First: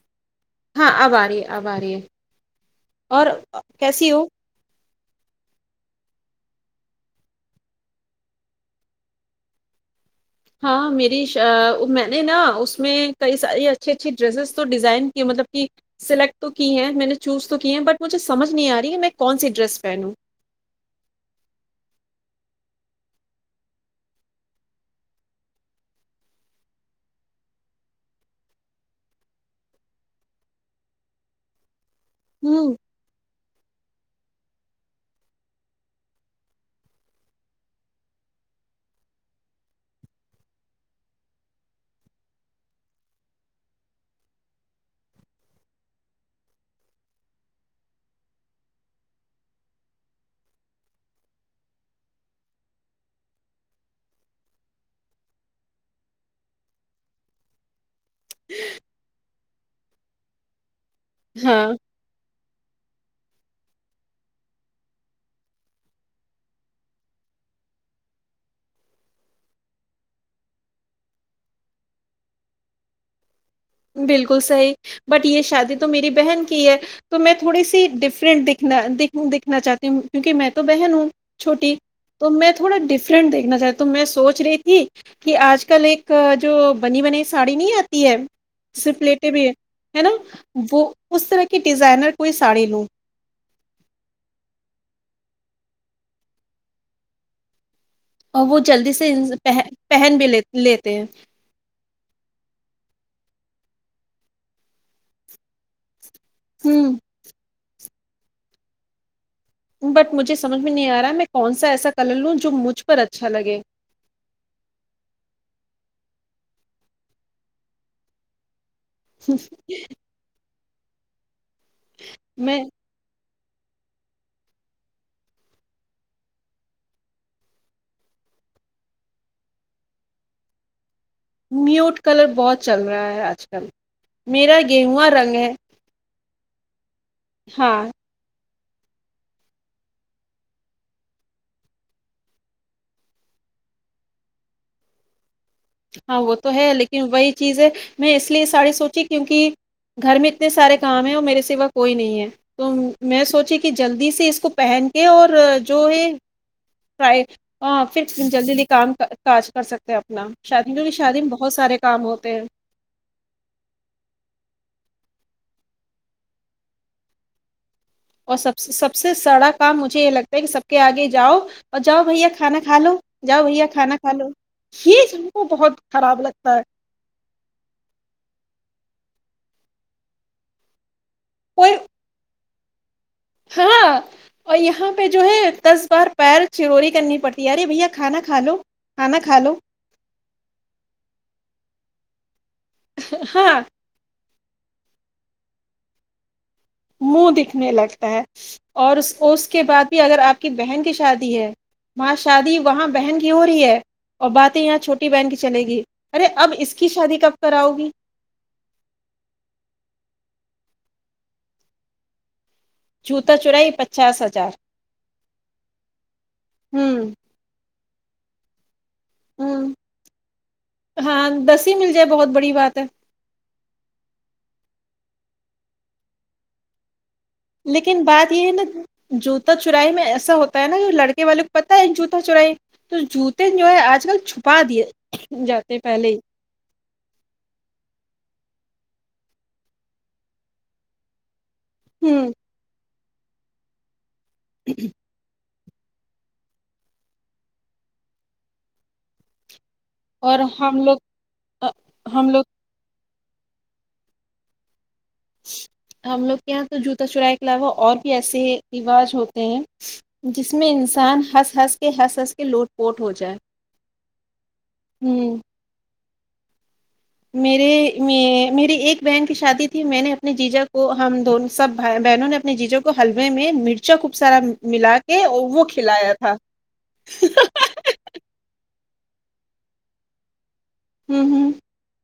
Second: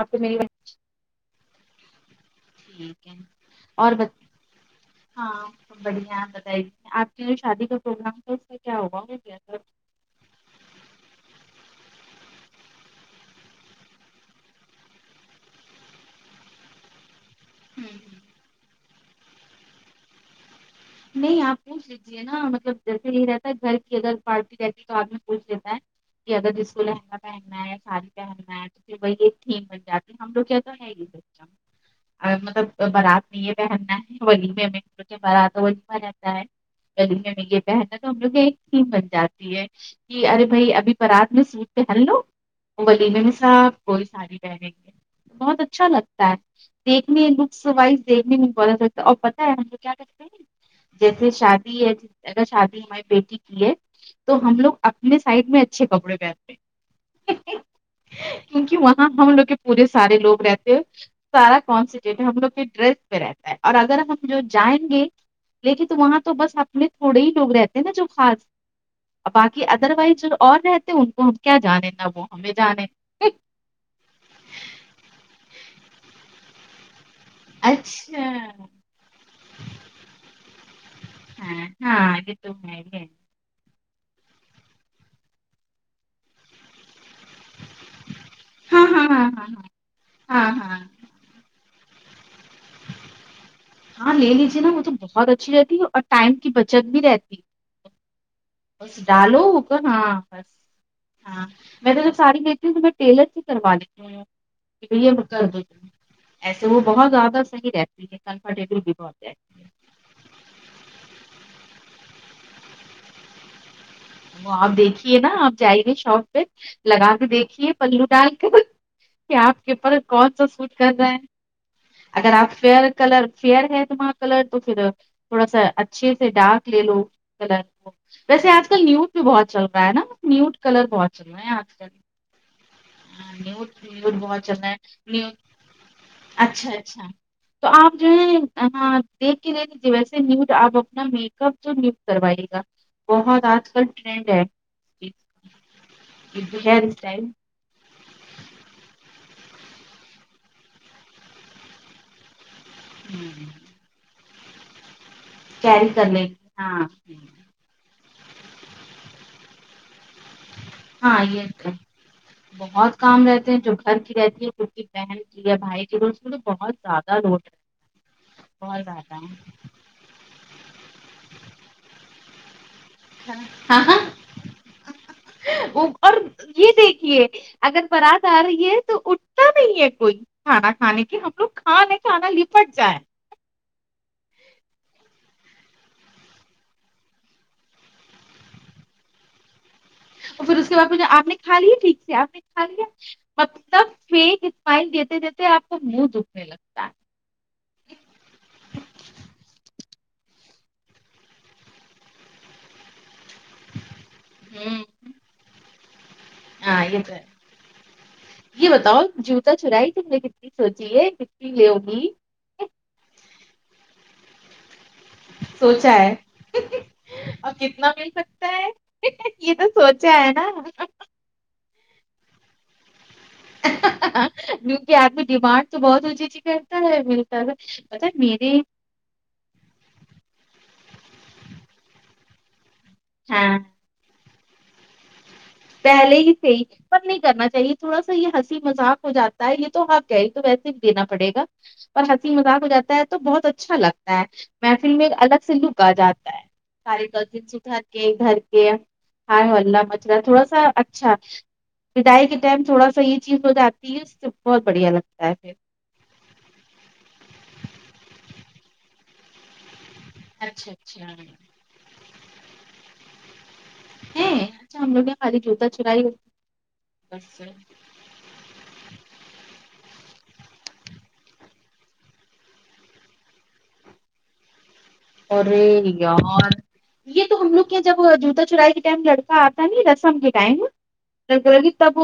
آپ کو میری وہے ہاں اب آ رہی ہے اب آ رہی ہے ٹھیک ہے اور اور ب کیسی ہو ہاں بڑھیا آپ بتائیی آپ کے جو شادی کا پروگرام تھا اس میں کیا ہوا ہو گ سر ہاں میری سآ میں نے نا اس میں کئی ساری اچھی اچھی ڈریسیز تو ڈیزائن کی مطلب کہ سلیکٹ تو کی ہے میں نے چوز تو کی ہیں بٹ مجھے سمجھ نہیں آ رہی کہ میں کون سی ڈریس پہنوں نہیں آپ پوچھ لیجیے نا مطلب جیسے یہ رہتا ہے گھر کی اگر پارٹی رہتی تو آد میں پوچھ لیتا ہے کہ اگر جس کو لہنگا پہننا ہے یا ساڑی پہننا ہے تو پھر وہی ایک تھیم ہے جات ہم لوگ کیا تو ہے ہی سسٹم ہوں مطلب بارات میں یہ پہننا ہے ولی میں بارات رہتا ہے گلیگے میں یہ کہہننا تو ہم لوگ یہ ایک تھیم بن جاتی ہے کہ ارے بھائی ابھی برات میں سوٹ پہ پہنلو ولیمے میں صاحب کوئی ساڑی رہہ گئی بہت اچھا لگتا ہے دیکھنے لکس وائز دیکھنے بتا ہے اب پتہ ہے ہم کو کیا کرتے ہیں جیسے شادی ہے ج اگر شادی ہماری بیٹی کی ہے تو ہم لوگ اپنے سائڈ میں اچھے کپڑے پہنتے کیونکہ وہاں ہم لوگ کے پورے سارے لوگ رہتے ہو سارا ہاں کون س جہ ہم لوگ کے ڈریس پہ رہتا ہے اور اگر ہم جو جائیں گے لیکن وہاں تو بس اپنے تھوڑے ہی لوگ رہتے ہیں نا جو خاص باقی ادر وائز جو اور رہتے ان کو ہم کیا جانیں نہ وہ ہمیں جانیں بالکل صحیح بٹ یہ شادی تو میری بہن کی ہے تو میں تھوڑی سی ڈفرنٹ اچھا دیکھنا دیکھنا چاہتی ہوں کیونکہ میں تو بہن ہوں ہاں چھوٹی ہاں تو یہ میں ہے تھوڑا ہی ہے ڈفرنٹ دیکھنا چاہتی تو میں سونچ رہی تھی کہ آج کل ایک جو بنی بنی ساڑی نہیں آتی ہے ہاں ج ہاں ہاں پلیٹیں بھی ہاں ہے ہے نا ہاں ہاں ہاں وہ اس طرح کی ڈیزائنر کوئی ساڑی لوں ہاں لے لیجیے نا وہ تو بہت اچھی رہتی ہے اور ٹائم کی بچت بھی رہتی ہے اور وہ بس جلدی سے انس- ڈالو ا پہ- کا ہاں پہن بھی لے- بس لیتے ہیں ہاں میں تو جب ساری لیتی ہوں تو میں ٹیلر سے کروا لیتی ہوں کہ بھیا کر دوتی ایسے وہ ہ بہت زیادہ صحیح رہتی ہے کمفرٹیبل بھی بہت رہ ہے بٹ مجھے سمجھ میں نہیں آ رہا ہے میں کون سا ایسا کلر لوں جو مجھ پر اچھا لگے وہ آپ دیکھیے نا آپ جائی گے شاپ پہ لگا کے دیکھیے پلو ڈال کر کہ آپ کے اوپر کون سا سوٹ کر رہا ہے اگر آپ میں فیئر کلر فیئر ہے تمہارا کلر تو پھر تھوڑا سا اچھے سے ڈارک لے لو کلر ویسے آج کل نیوز بھی بہت چل رہا ہے نا نیوٹ کلر بہت چل رہا ہے آج کل میوٹ کلر بہت چل رہا ہے آج کل نیٹ نی میرا گیہوا رنگ ہے اچھا اچھا تو ہاں آپ جو ہے دیکھ کے دیکھ ویسے نیو آپ اپنا میک اپ جو نیوٹ کروائی گا بہت آج کل ٹرینڈ ہے ج ہاں وہ تو ہے لیکن وہی چیز ہے میں اس لیے ساری سونچی کیونکہ گھر میں اتنے سارے کام ہیں اور میرے سوا کوئی نہیں ہے تو میں سوچی کی جلدی سے اس کو پہن کے اور جو کیری کر ہے لیں گی ہاں فرائی ہاں پھر جلدی جلدی کام کاج کر سکتے ہیں اپنا شادی میں شادی ہاں میں بہت یہ سارے کام ہوتے ہیں بہت کام رہتے ہیں جو گھر کی رہتی ہے جو کی بہن کی یا بھائی کی اس کو تو بہت زیادہ لوٹ اور سب سہ بہت سب سے زیادہ سڑا کام مجھے یہ لگتا ہے کہ سب کے آگے جاؤ اور جاؤ بھیا کھانا کھا لو جاؤ بھیا کھانا ہاں کھا لو یہ سب کو بہت وہ۔ اور خراب لگتا ہے یہ اگر برات آ رہی ہے تو اٹھتا نہیں ہے کوئی کھانا کھانے کے ہم لوگ کوئی کھانے کھانا لی پٹ جائے ہاں اور یہاں پہ جو ہے دس بار پیر چوری کرنی پڑتی ہے ارے بھیا کھانا کھا لو کھانا کھا لو اور پھر اس کے بعد پوچھنا آپ نے کھا لیا ٹھیک سے آپ نے کھا لیا ہاں مطلب کہ مائنڈ دیتے دیتے آ کو منہ دکھنے لگتا ہے منہ دکھنے لگتا ہے اور اس کے بعد بھی اگر آپ کی بہن کی شادی ہے وہاں شادی وہاں بہن کی ہو رہی ہے اور ہے باتیں یہاں ہوں چھوٹی بہن کی چلے گی ارے اب اس ہاں کی یہ تو شادی ہے کب کراؤ گی یہ بتاؤ جوتا چرائی تم نے کتنی سوچی ہے کتنی لیو گی جوتا چورائی پچاس ہزار سوچا ہے ہوں اب کتنا مل سکتا ہے یہ تو ہوں سوچا ہے نا ہاں دس ہی مل جائے بہت بڑی بات ہے کیونکہ آدمی ڈیمانڈ تو بہت اونچی اونچی کرتا ہے ہے لیکن پتا بات یہ میرے ہے نا جوتا چورائی میں ایسا ہوتا ہے نا لڑکے والے کو پتا ہے جوتا چورائی تو ہاں جوتے جو ہے آج کل چھپا دیے جات پہلے ہی سے نہیں کرنا چاہیے تھوڑا سا یہ ہنسی مذاق ہو جاتا ہے یہ تو حق ہے تو ویسے بھی دینا پڑے گا پر ہوں ہنسی مذاق ہو جاتا ہے تو بہت اچھا لگتا ہے محفل میں ایک الگ سے لک آ جات اور [unintelligible] ہم لوگ اچھا آ، بدائی ہم کے لوگ ٹائم تھوڑا سا یہ چیز ہو جاتی ہے اس سے بہت بڑھیا لگتا ہے پھر ہم لوگ کے یہاں تو جوتا چورائ کے علاوہ اور بھی ایسے رواج ہوتے ہیں جس میں اچھا اچھا انسان ہنس ہنس کے ہنس ہنس کے لوٹ پوٹ ہو جائے ہیں اچھا ہم لوگ کہ یہاں ہوں خالی جوتا چرائی ہو میرے میں میری ایک بہن کی شادی تھی میں نے اپنے جیجا کو ہم دون سب بہنوں نے اپنے جیجا ہلوے میں مرچا خوب سارا ملا کے اور ارے وہ کھلایا تھا یار یہ تو ہم لوگ کیا جب جوتا چورائی کے ٹائم لڑکا آتا ہے نا رسم کے ٹائم ہوں ہوں لگی تب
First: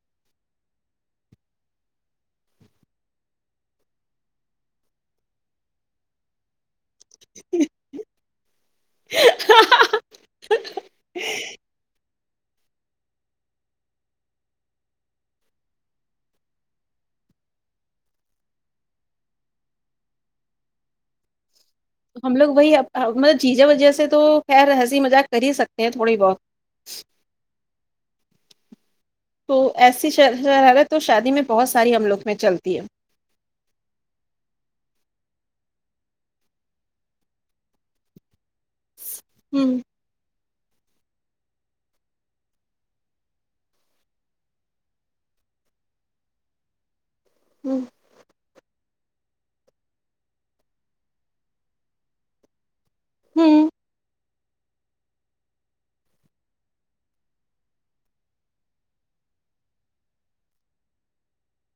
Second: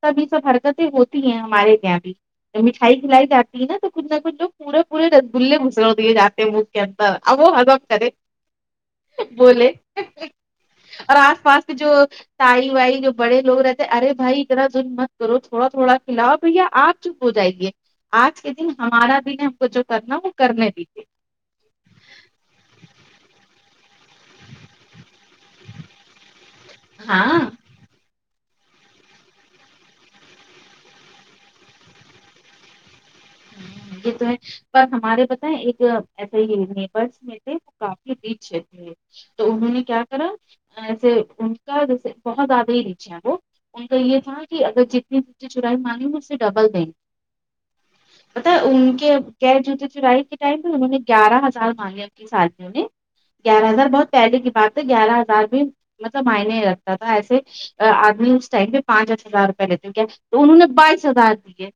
سب یہ سب حرکتیں ہوتی ہیں ہمارے یہاں بھی مٹھائی کھلائی جاتی ہے نا تو کچھ نہ کچھ لوگ پورے پورے رس گلے گھسڑ دیے جاتے ہیں وہ کے اب وہ حضم‌ کرے بولے اور آس پاس کے جو تائی وائی جو بڑے لوگ رہتے ارے بھائی اتنا تم مت کرو تھوڑا تھوڑا کھلاؤ بھیا آپ چپ ہو جائیے آج کے دن ہمارا دن ہم کو جو کرنا وہ کرنے دیجیے ہم لوگ وہی آآ مطلب جیجا ویجا سے تو خیر ہنسی مذاق کر ہی سکتے ہیں تھوڑی بہت ہاں تو ایسی شرارت تو شادی میں بہت ساری ہم لوگ میں چلتی ہے یہ تو ہے پر ہمارے بتائیں ایک ایسے ہی نیبرس میں تھے کافی پیچھے تھے تو انہوں ہوں نے کیا طرح ان کا جیسے بہت زیادہ ہی ریچے ہے وہ ان کا یہ تھا کہ اگر جتنی جنی چرائی مانی اس سے ڈبل دیں ہوں پتا ان کے گے جوتے چرائی کے ٹائم میں انہوں نے گیارہ ہزار مانگے ان کی سالیوں نے ہوں گیارہ ہزار بہت پہلے کی بات ہے گیارہ ہزار بھی مطلب معئنے ہی رگتا تھا ایسے آدمی اس ٹائم پہ پانچس ہزار روپئے لیتے کیا تو انہوں نے بائیس ہزار دیے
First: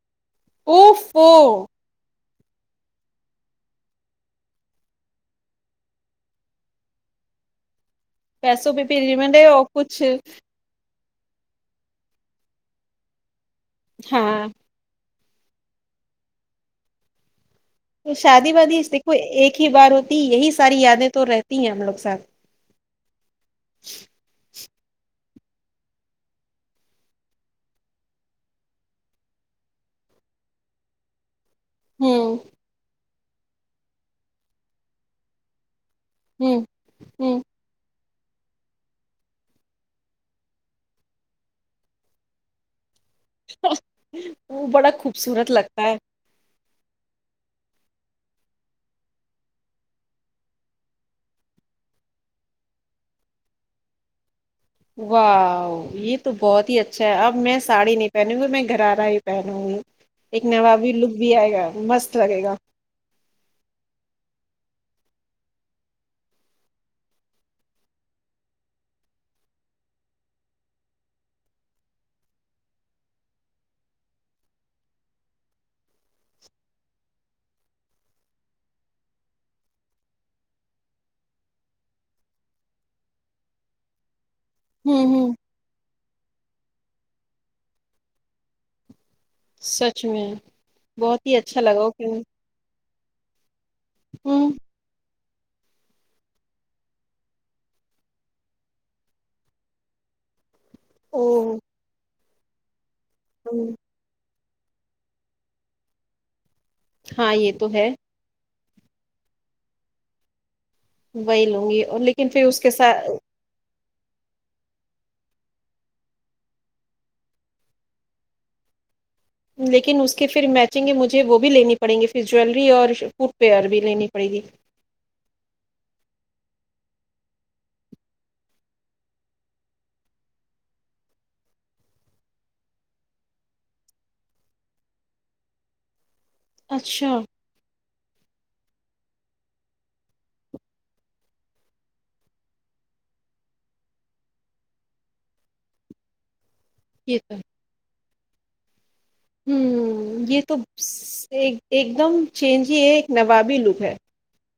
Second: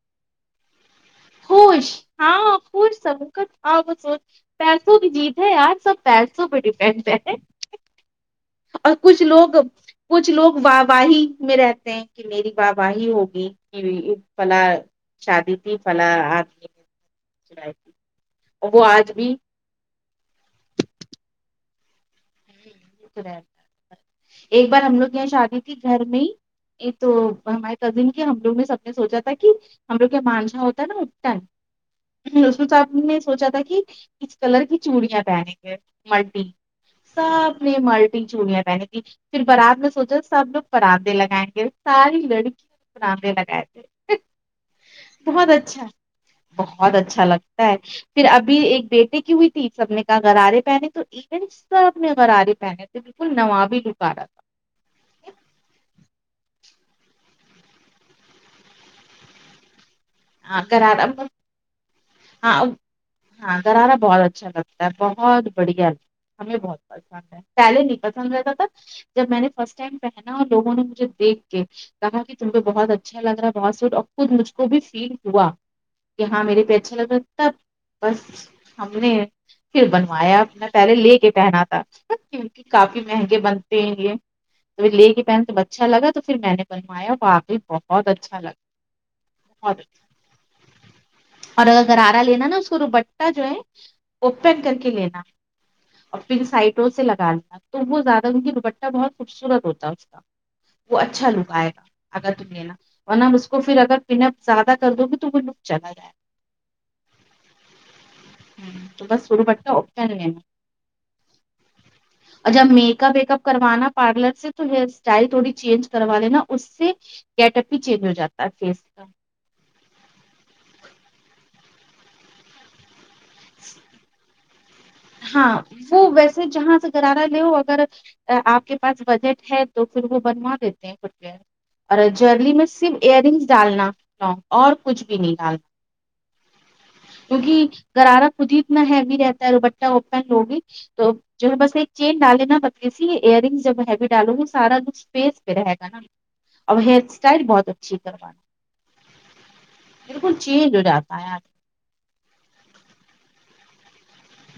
اف فو خوش ہاں خوش سب کچھ آ ہو پیسوں کی جیت ہے یار سب پیسوں پہ ڈیپینڈ کرتے پیسوں پہ اور بھی کچھ ریمنڈ ہے لوگ اور کچھ لوگ واہ واہی میں رہتے کہ میری باہ واہی ہوگی کہ ہاں فلا شادی تھی فلاں آدمی ج [unintelligible] تو شادی وادی دیکھو ایک ہی بار ہوتی یہی ساری یادیں تو رہتی ہیں ہم لوگ ساتھ ایک بار ہم لوگ یہاں شادی تھی گھر میں ہی یہ تو ہمارے کزن کے ہم لوگ میں سب نے سوچا تھا کہ ہم لوگ کا مانجھاہ ہوتا ہے نا ہوں اٹٹن اس کو صاحب نے سوچا تھا کہ اس کلر کی چوڑیاں پہنے ملٹیی ہوں ہوں سب ملٹی چوڑیاں پہنی تھی پھر برات میں سوچا سب لوگاتے لگائیں گے ساری لڑکی لگائے تھے وہ بڑا بہت خوبصورت لگتا اچھا ہے بہت اچھا لگتا ہے پھر ابھی ایک بیٹے کی ہوئی تھی سب نے کا گرارے پہنے تو این آپ نے غرارے پہنے تھے بلکل نوابی ہی لوک آرہا تھا واو یہ تو بہت ہی اچھا ہے اب میں ساڑی نہیں پہنوں گی میں گھرارا ہی پہنوں گی ایک ہاں نوابی غرارہ لک بھی آئے گا مست لگے گا ہاں ہاں گرارا بہت اچھا لگتا ہے بہت بڑھیا ہمیں بہت پسند پہلے نہیں پسند رہتا تھا جب میں نے فرسٹ ٹائم پہنا اور لوگوں نے مجھے دیکھ کے کہا کہ تم پہ بہت اچھا لگ رہا ہے بہت سٹ اور خود مجھ کو بھی فیل ہوا کہ ہاں میرے پہ اچھا لگ رہا تب بس ہم نے پھر بنوایا اپ نے پہلے لے کے پہنا تھا کیونکہ کافی مہنگے بنتے ہیں یہ توپھر لے ہوں کے ہوں پہنے تو اچھا لگا تو پھر میں نے بنوایا وہ وآقی بہت اچھا لگا بہت اچھا۔ سچ میں بہت ہی اچھا اور اگر لگا کہ گرارہ لینا نا اس کو ڈوپٹہ جو ہے وہ ہوں اپتن کر کے لینا اور پھر سائٹوں سے لگا لتا تو وہ زیادہ ان کی دوپٹہ بہت خوبصورت ہوتا اس کا وہ اچھا لک اوہ آئے گا اگر تم لینا ورنہ اس کو ہوں پھر اگر پن اپ زیادہ کر دو کو نک چلا جائے [unintelligible] ہاں یہ تو ہے ہ تو بس سرو پ کا آپشن نہیں ہے [unintelligible] وہی لوں نگی اور لیکن پھر اس کے میک ساتھ اپ ویک اپ کروانا پارلر سے تو ہیئر اسٹائل تھوڑی چینج کروا لینا اس سے گیٹ اپ ہی چینج ہو جاتا ہے فیس اس کا لیکن اس کے پھر میچنگ ہے مجھے وہ بھی لینی پڑیں گی پھر جویلری اور کپےر بھی لینی پڑے گی ہاں وہ ویسے جہاں سے گرارہ لےوہ اگر آپ کے پاس بجٹ ہے تو پھر وہ بنوا دیتے ہیں فٹ وئر اور جرلی میں صرف ایئر رنگس ڈالنا اور کچھ بھی نہیں ڈالنا [inaudible] اچھا گرارا خود ہی اتنا ہیوی رہتا ہے ڈوپٹہ وپٹہ لوگی تو جو ہے بس ایک چین ڈالے نا پتلی سی ایئر رنگ جب ہیوی ڈالو گی سارا کچھ وستے رہے گا نا اب ہیئر یہ تو اسٹائل بہت اچھی کرواے ھممم یہ تو ہو جاتا ہے آدمی، ایک ایک دم چینج ہی ہے ایک نوابی لوک ہے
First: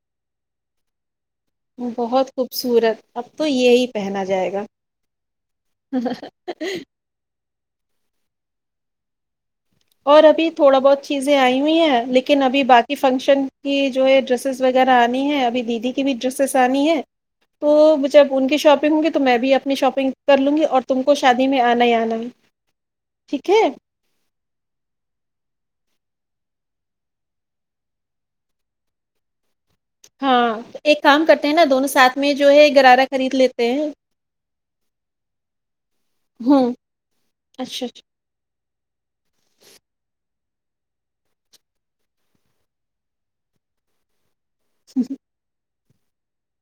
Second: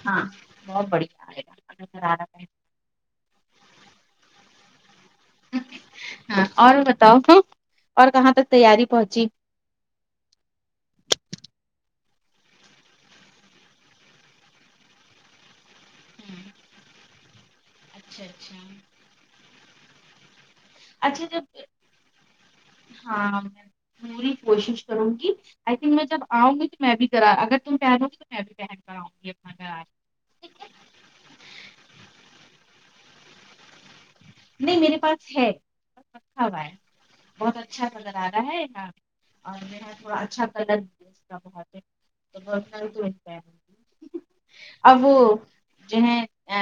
ہاں بہت بڑھیا آئے گا اگر غرارہ بہت پہن خوبصورت اب تو یہی پہنا جائے گا ہاں اور بتاؤ اور کہاں تک تیاری پہنچی اور ابھی تھوڑا بہت چیزیں آئی ہوئی ہیں لیکن ابھی باقی فنکشن کی جو ہے ڈریسسس وغیرہ آنی ہے ابھی دیدی کی بھی ڈریسسس انی ہے تو اچھا جب ان کی اچھا شاپنگ ہوں گی تو میں بھی اپنی شاپنگ کر لوں گی اور تم کو اچھا شادی میں جب آنا ہی آنا ہے ہاں ٹھیک ہے میں پوری کوشش کرونگی ابھی میں جب آؤں گی تو میں بھی غرارا اگر تم پہناؤ گی تو میں بھی پہن کراؤآنگی اپنا گھر ہاں ایک کام کرتے ہیں نا دونوں ساتھ میں جو ہے غرارہ خرید لیتے ہیں نہیں میرے پاس ہےورکھا ہوا ہوں ہے بہت اچھا نظر آ رہا ہے ہاں نہ اور میرا تھوڑا اچھا کلر اس کا بہت [unintelligible] اب وہ جو ہے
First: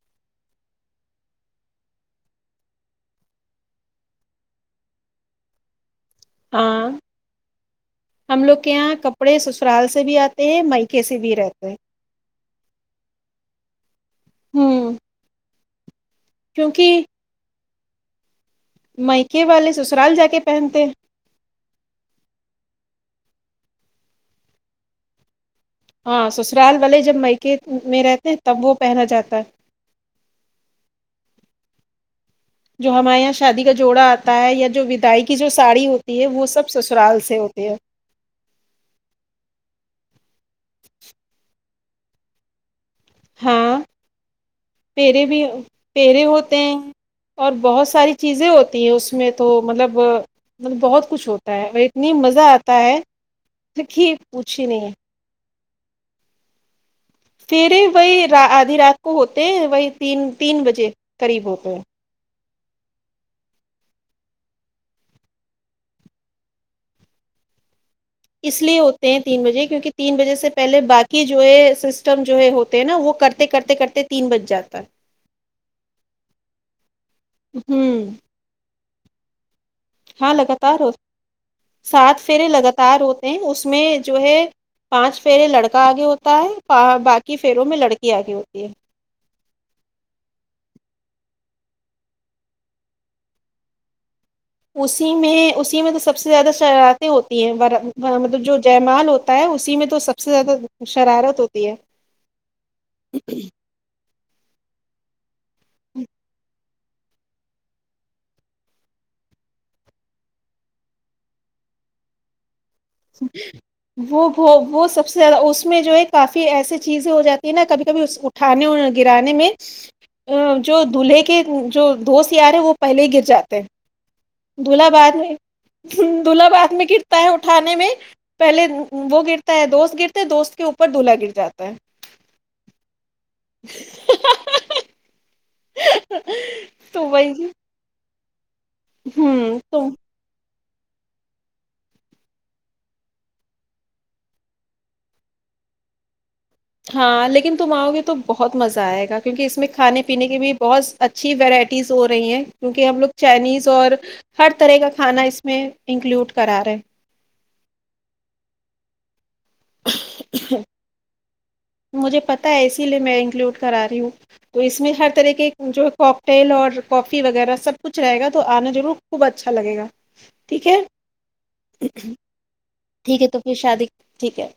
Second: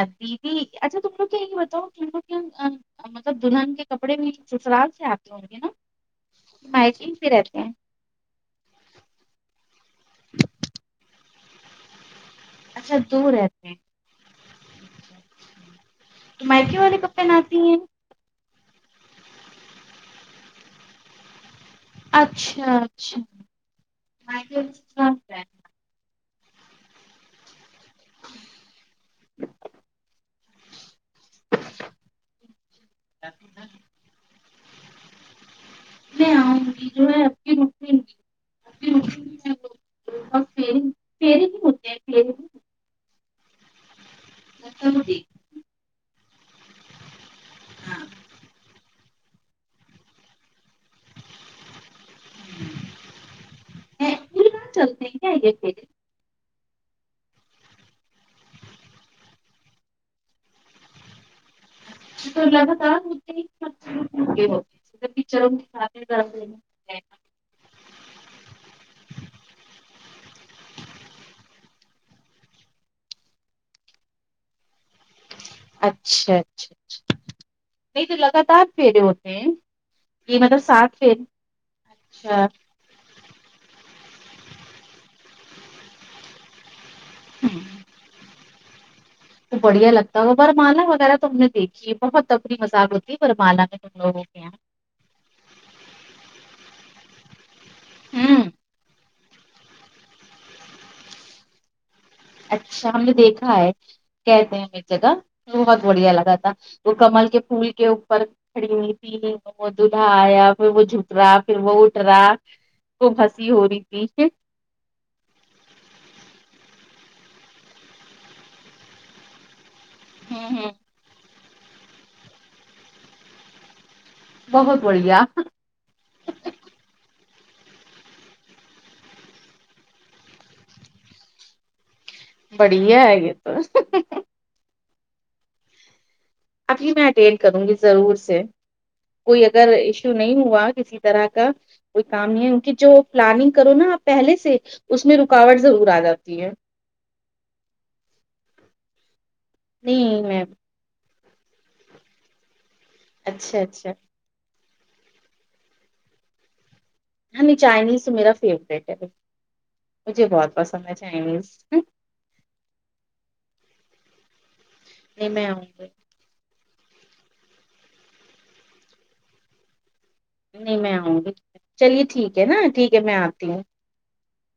دیدی اچھا تم لوگ کیا یہ بتاؤ مطلب دلہن کے کپڑے بھی سسرال سے آتے ہوں گے نہ ہاں میچنگ بھی رہتا ہے ہم لوگ کے یہاں کپڑے سسرال سے بھی آتے ہیں مایکا سے بھی رہتے ہیں اچھا دو رہتے ہیں ہممم مایکا والے کپڑے لاتے ہیں مائکے والے سسرال جا کے پہنتے اچھا اچھا ہاں سسرال والے جب میکے میں رہتے ہیں تب وہ پہنا جاتا ہے جو ہمارے یہاں شادی ہیں۔ کا جوڑا آتا ہے یا جو ودائی کی جو ساڑی ہوتی ہے میں وہ آؤں سب گی جو ہے سسرال اب سے کی ہوتی [inaudible] رکیں گی اب کی رکیں اور فری فیری بھی ہوتے ہیں فیری بھی ہوتے ہاں ہیں پہرے بھی پہرے ہوتے ہیں اور بہت ساری دیکھنا چیزیں ہوتی ہیں اس میں تو مطلب بہت کچھ ہوتا وہ اتنی مزہ آتا ہے کیونکی ہے ہی پوری پوچھی رات نہیں [unintelligible] پںہرے وہی آدھی رات کو ہوتے ہیں وہی تین تین بجے قریب ہوتے ہیں [unintelligible] اس لیے ہوتے ہیں تین بجے کیونکہ تین بجے سے پہلے باقی جو ہے سسٹم جو ہے ہوتے ہیں نا وہ کر کہ کرتے کرتے کرتے تین بج جاتا اچھا اچھا اچھا ہوں نہیں تو لگاتار پھیرے ہوتے ہیں ہاں یہ مطلب لگاتار ہو سات فیرے سات پھیرے اچھا لگ تار ہوتے ہیں اس میں جو ہے پانچ پھیرا لڑکا آگے ہوتا ہے باقی کی پھروں میں لڑکی آگی ہوتی ہے تو بڑھیا لگتا ہے برمالا وغیرہ تو ہم نے دیکھی ہے بہت اپری مذاق ہوتی ہے برمالا میں [unintelligible] اسی میں اسی میں تو سب سے زیادہ شرطے ہوتی ہیں مطلب ہوں جو کمال ہوتا ہے اسی میں تو سب سے زیادہ شرارت ہوتی ہے اچھا ہم نے دیکھا ہے کہتے ہیں ایک جگہ بہت بڑھیا لگا تھا تو کامل کے پھول کے اوپر کھڑی ہوئی پھر وہ دولہا آیا پھر وہ جھک رہا پھر وہ اٹھ رہا خوب ہنسی ہو رہی تھی وہ وہ وہ سب سے اس اس میں جو ہے کافی ایسی چیزیں ہو جاتی ہیں نہ کبھی کبھی اٹھانے اور گرانے میں ہوں اور ہوں جو دلہے کے جو دوست یار ہیں وہ پہلے گر جاتے ہیں بہت دولہا بعد بڑھیا میں دولہا بعد میں گرتا ہے کھانے میں پہلے وہ گرتا ہے دوست گرتا ہے دوست کے اوپر دولہا گر جاتا ہے بڑھیا ہے یہ تو ہے ابھی تو میں اٹینڈ وہی کروں گی ضرور سے کوئی اگر یشو تو نہیں ہوا کسی طرح کا کوئی کام نہیں ہے ان کی جو پلاننگ کرو نا آپ پہلے سے اس میں رکاوٹ ضرور آ جاتی ہے ہاں لیکن تم آؤ گے تو بہت مزہ آئے گا کیونکہ اس میں کھانے نہیں پینے کے میں بھی بہت اچھی ورائٹیز ہو رہی ہیں کیونکہ ہم لوگ اچھا چائنیز اچھا اور ہر طرح کا کھانا اس میں انکلوڈ کرا رہے ہیں ہمیں چائنیز تو میرا فیوریٹ ہے مجھے بہت پسند ہے چائنیز مجھے پتا ہے اسی لیے میں انکلوڈ کرا رہی ہوں تو اس میں ہر نہیں طرح میں کے آؤں گی جو ٹیل اور کافی وغیرہ سب کچھ رہے گا تو آنا ضرور خوب اچھا لگے گا ٹھیک نہیں ہے میں آؤں گی چلیے ٹھیک ہے نا ٹھیک ہے میں تو آتی پھر ہوں شادی ٹھیک ہے